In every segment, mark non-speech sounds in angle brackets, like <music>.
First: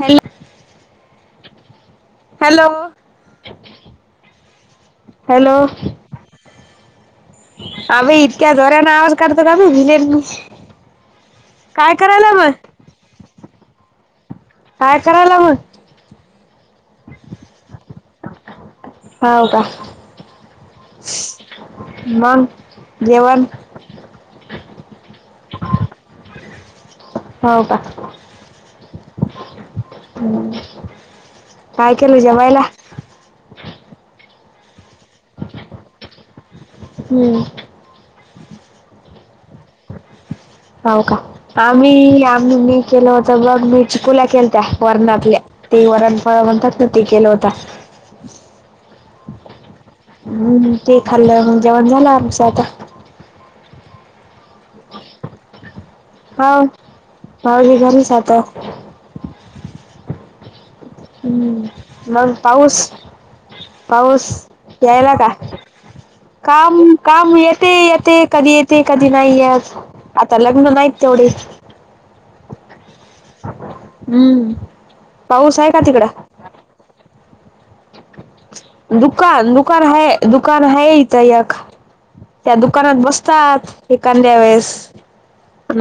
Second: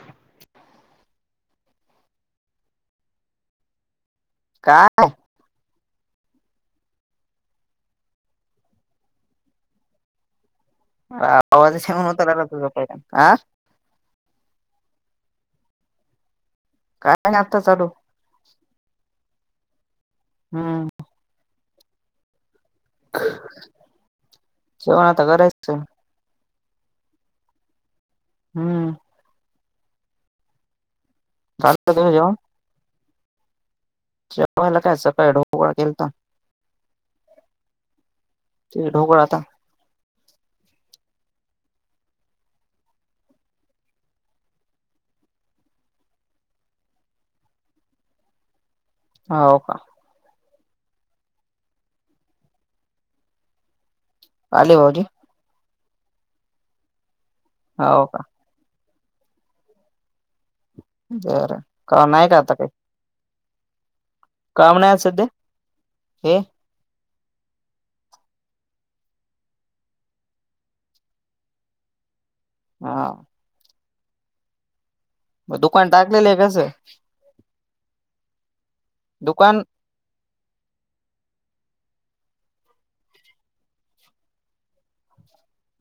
Hello hello काय hello. आम्ही इतक्या जोराने आवाज काढतो ना <unintelligible> आवाज काय करायला मग काय नाही आता चालू. हाव का. हम् <unintelligible> मग? जेवण जेवण आत्ता करायचं. होऊ का. <unintelligible> झालं काय तुझं केलं जेवण जेवायला? <unintelligible> काय सकाळ ढोकवळा केलता. हम्म. <unintelligible> <unintelligible> <inaudible> हाऊ का, आम्ही आम्ही मी केलवत्या बघ मी चिकुला केलत्या वरणातल्या. ते वरणफळ म्हणतात ना ते केलं होतं. हवं का हम्म, ते खाल्लं मग जेवण झालं आमचं आता. आले भाऊजी? हाऊ भाऊजी हो घरीच का आहेतो. बरं हम्म, काम नाही मग का आता काही पाऊस पाऊस काम नाही आज यायला सध्या का? हे काम काम येते येते कधी येते कधी नाही येत. आता लग्न नाहीत तेवढे. हा <unintelligible> हम्म मग पाऊस आहे का दुकान टाकलेलं तिकडं आहे कसं? दुकान, दुकान है, दुकान है इथ एक. त्या दुकानात बसतात एखांद्या वेळेस.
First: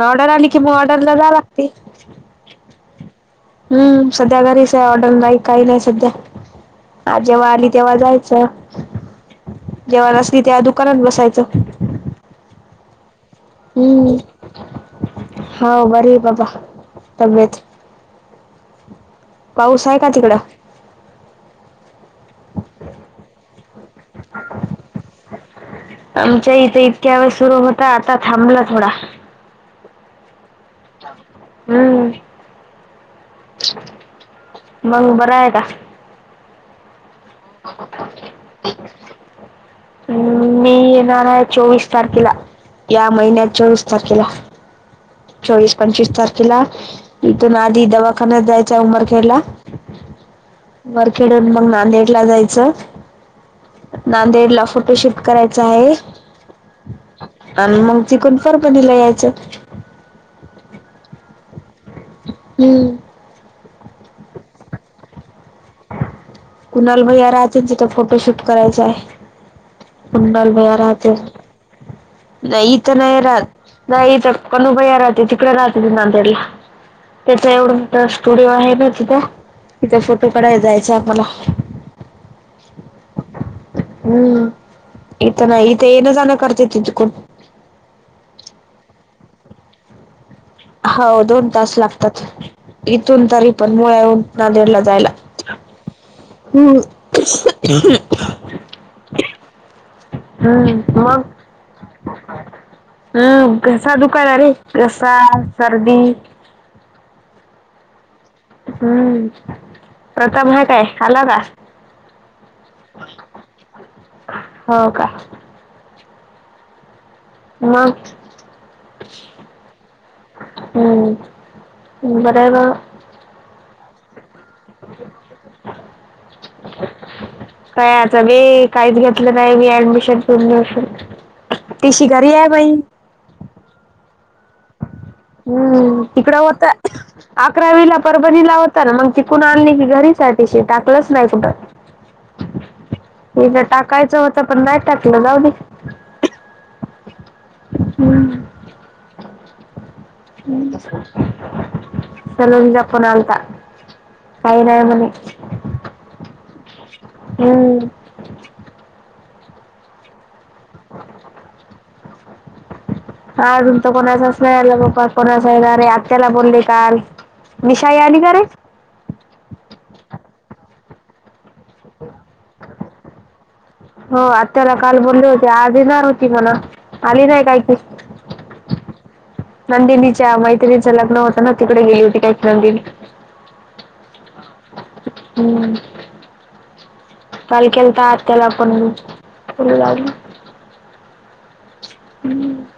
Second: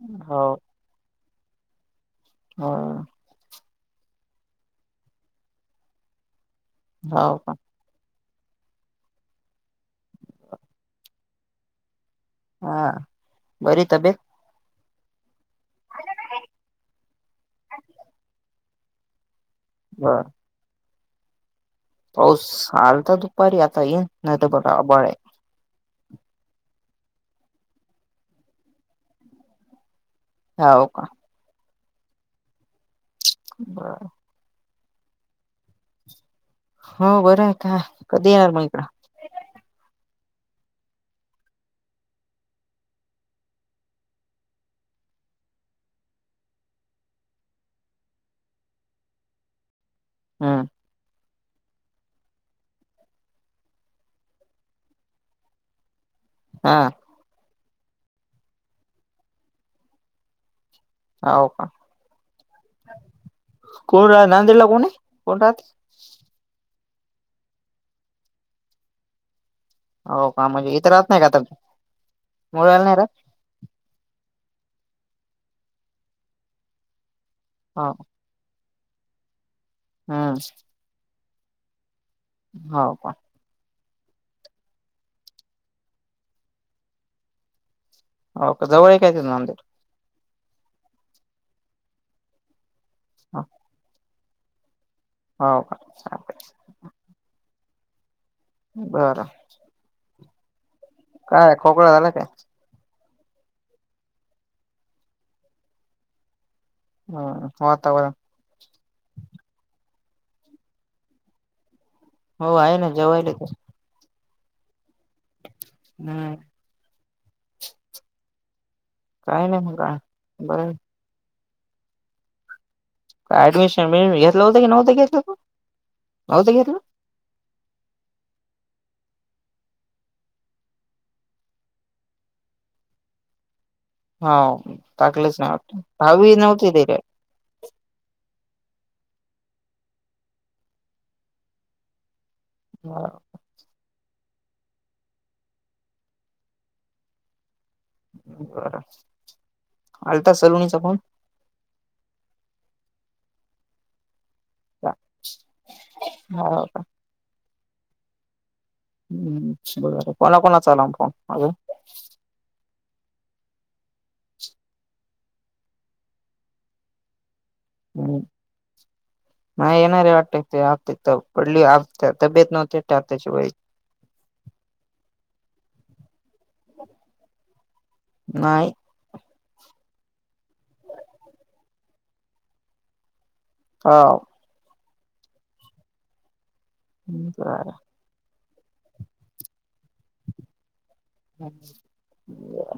ऑर्डर हो आली की मंग ऑर्डरला जाया लागते. हो हम्म, सध्या घरीच आहे ऑर्डर नाही काही नाही सध्या. आ हो जेव्हा का आली तेव्हा <unintelligible> जेव्हा नसली तेव्हा दुकानात बसायचं. हा, बरीये तब्येत? हां बरी बाबा तब्येत. पाऊस आहे का बर तिकडं? पाऊस आलता दुपारी आता येत नाही बघा आभाळ हे. आमच्या इथं इतक्या वेळे सुरू होता आता थांबला थोडा. हाव का? <unintelligible> बर मंग बरायका? हो बरं आहे आता. कधी येणार मग इकडं? हम, मी येणार आहे चोवीस तारखेला. या महिन्यात चोवीस तारखेला. चोवीस, पंचवीस तारखेला इथून आधी दवाखान्यात जायचं उमरखेडला. हम तिथून मग नांदेडला जायचं. नांदेड ला फोटो शूट करायचा आहे. हा. आणि मग चिकून परफणीला यायचं होव का हम्म कोण आहे नांदेडला कोण कोण है राहते कुणाल भैया राहते तेथे फोटोशूट करायचा आहे हो का कुनाल भेया म्हणजे इथं राहत राहते नाही का आता नाही एथे नाही राहत नाही कुणाल भया राहते तिकडे राहते त ना त्याला त्याचा हो एवढं स्टुडिओ आहे ना ठीक तिथे फोटो हम्म करायला जायचा आपन हाव का हुम इता ना इत येन जना खर्चतित कोुट हो का जवळ काय तेतुन अंतर हो दोन तास लागतात इथून तरी पण पदमाळ्याहून नांदेड ला जायला हो का चालतंय हलो हम् बर हम्म मग काय खोकळा झाला काय हम्म घसा दुखायला रे घसा सर्दी हम वाातावरण हम्म प्रताप हाय काय आला का हो आहे ना जवायला ते हो का हम् हत काही नाही मित्रा बरं बर ग ऍडमिशन मिळेल घत नव्हतं घेतलं कायाच बी काहीच घेतलं नाही मी ऍडमिशन पूर्ण दिवसून टीसी घरी आहे बाई हा हम्म तिकडं होत अकरावीला परभणीला पण ना मग तिथूण आणली की घरीसाठीशी टाकलंच नाही कुठं ब कायच होतं पण नाही टाकलं जाऊ दे बरं आलता सलोनीचा फोन सलिम चा फ़ोन आलता काय नही मणे हो का हम् कोणा कोणा चाला फोन अझून. अजून तर कोणाचाच नाहीला पप्पा कोणाचा येणार रे आत्याला बोलली काल. निशाई आली हम् का रे नाही येणार आहे वाटते. तेआपतित पडली तब्येत नव्हती ट त्या शिवाय <unintelligible> होय आत्याला काल बोलले होते आज येणार होती म्हने आली नाही काय ती. नाही नंदिनीच्या मैत्रिणीच लग्न होतं ना तिकडे गेली होती काय नंदिनी. हो हम. काल केलता आत्याला फोन मि. हम्म ब.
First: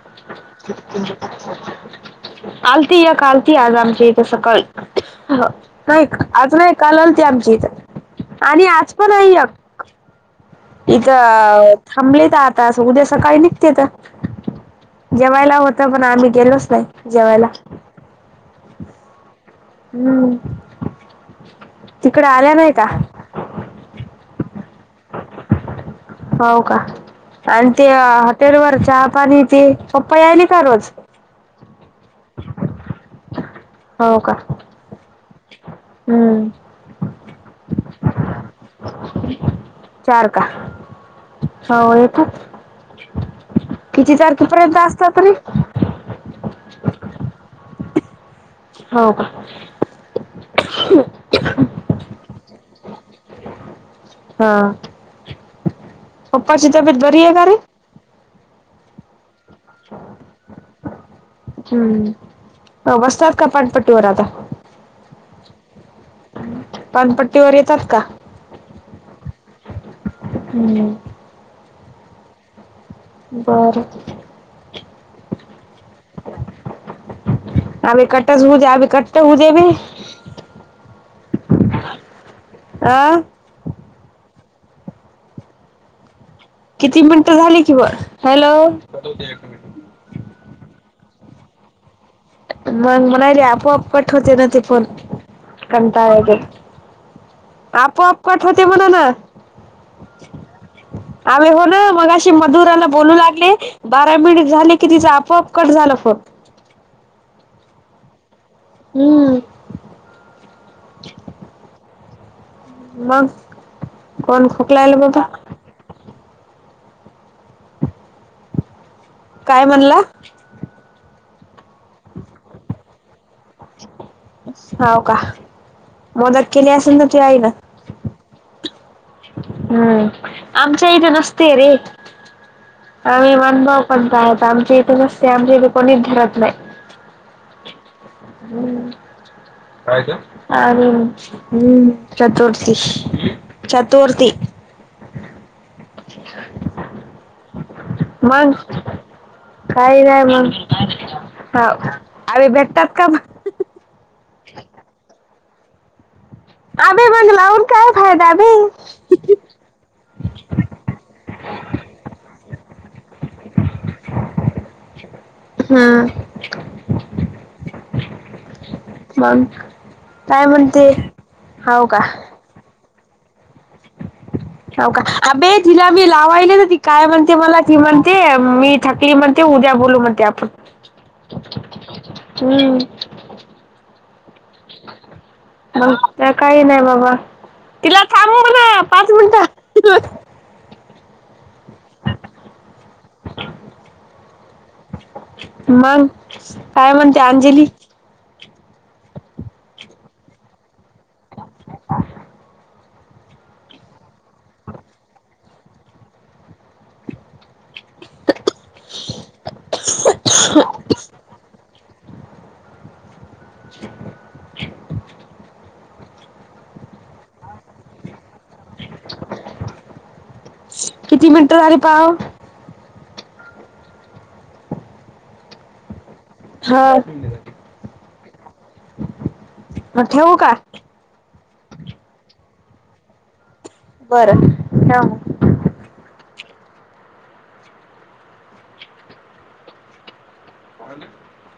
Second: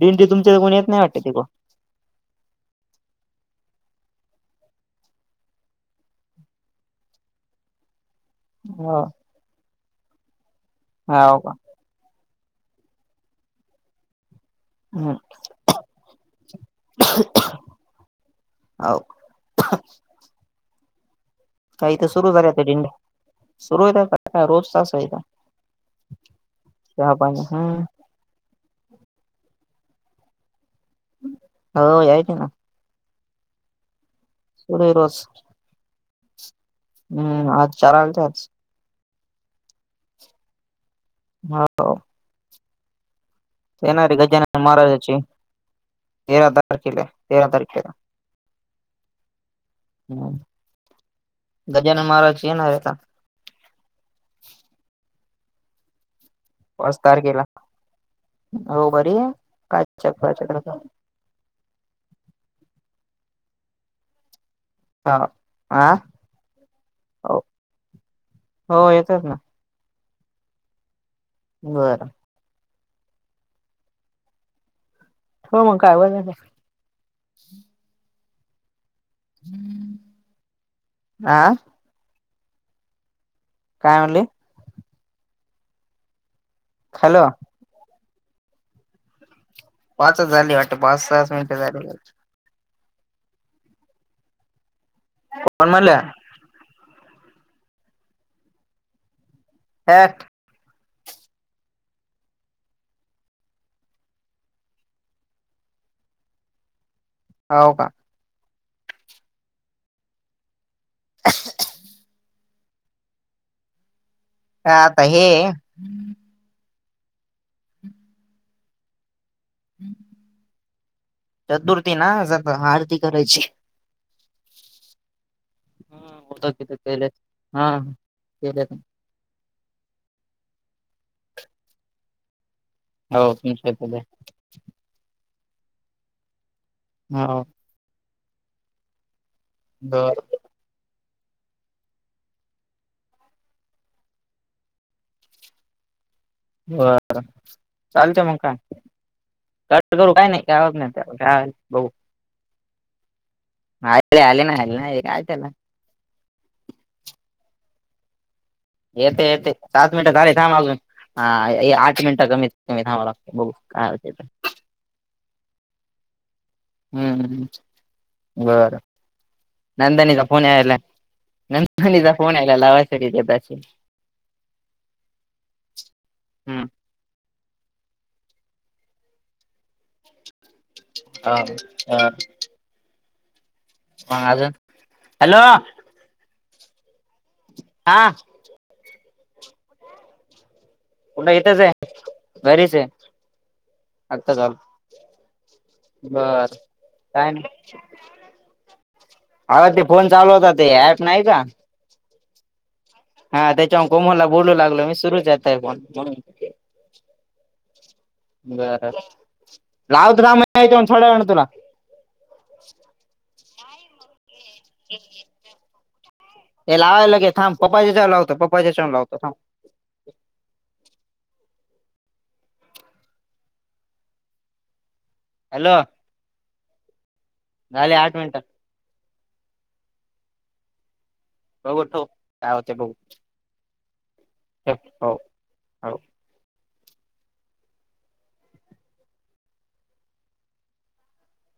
दीदी तुमच्या तर कोणी येत नाही वाटत ते ग. आलती या काल ती आज आमच्या इथे सकाळी. नाही आज नाही काल आलती आमची इथ आणि आज पण आहे एक. हो का इथं थांबले त आता असं उद्या सकाळी निघते त. हम्म जेवायला होत पण आम्ही गेलोच नाही जेवायला. हो हम्म. का इथ तिकडे सुरु झाले आल्या आता नाही का दिंडी सुरू होईल आता रोज त आहेत हाव का आणि ते हटेलवर चहा पाणी ते. पप्पा यायली का रोज? हो यायचे ना. हो का <unintelligible> हम्म हम्म आज चार आलते आज. चार का सवय खूप. येणारी गजानन महाराजाची तेरा तारखेला आहे तेरा तारखेला. होव का? हम्म गजानन महाराजाची येणारे आता हां पप्पाची पाच तब्येत बरी आहे तारखेला का रे? हो बरी आहे. काय चक्कर हम्म बसतात पानपट्टी वर आता. हां आ हो पानपट्टी वर येतात का? हो येतात ना हम्म. बरं. बरं. हो मग काय <unintelligible> हा <unintelligible> आह काय म्हणले? किती हॅलो मिनटं झाली की ब हॅलो पाचच झाली वाटते पाच सहाच मिनिटं झाली. मग म्हणाले आपोआप कट होते ना ते फोन पण म्हणलं कंटाळले की. आपोआप कट होते म्हणणं. हठ. <inaudible> आम्ही हो ना मग अशी मधुराला बोलू लागले बारा मिनिट झाले की तिचां आपोआप कट झाला फोन. <inaudible> होव का? हम्म. <inaudible> मग कोण खोकलायला आता बघा. हे काय म्हणला? चतुर्थी ना आज, आता आरती करायची. हाव का? होत मदत केली तिथ असेल ना केले तू आईला? हा केले हम्म आमच्या इथे नसतय रे. हो आम्ही तुमच्या मानभाव केले पंथ आहोत, आमच्या इथे नसतय, आमच्या इथे कोणीच धरत नाही. हो हुं. काय ग? बर हूम्म चतुर्थी, चतुर्थी. <inaudible> बर चालतं मग काय. कट काही करू काय नाही, मग काय होत नाही त्याला काय हा बघु. आवे भेटतात का मग? आले आले, नाही आले नाही आले काय त्याला. अबे मंग लाऊन काय फायदा? बे येते येते सात मिनिटं झाले थांब अजून हा आठ मिनिटं कमीत कमी थांबावं लागतं बघू काय होते हुं. हुं. हुं. बरं. मग नंदनीचा फोन काय यायलाय, म्हणते हाव का नंदनीचा फोन यायला होय. कडिलाबादचं <unintelligible> हाव का अभे तिला मी लावायले हम्म ना, ती काय म्हणते मला ती म्हणते? मी थकली म्हनते, उद्या बोलू म्हणते आप आ आ. <inaudible> मा अजून हॅलो मग काय नाही बाबा. हा तिला थांबु म्हणावं. पाच मिनट <unintelligible> कुठे इथेच हाय, घरीच हाय, आताच आलो. मग काय म्हणते अंजली? आगं ते फोन चालू होता ते ॲप नाही का? हा त्याच्यावून कोमला बोलू लागलो मी सुरूच हाय आता बी फोन म्हणुन. बर लावतो मामा हेच्या उन थोड्या वेळानं तुला. <inaudible> <inaudible> ये ये चल. ऐ लावयला घे थांब पप्पा हेच्या लावतो प पहिलं च्या ऊन लावतो थांब? तुम्हाली पाव? हॅलो हां. झाले आठ मिनट. मग ठेवु का? बघू ठेव काय होतंय बघू. बरं ठेव ठेवा हो मग हो <inaudible>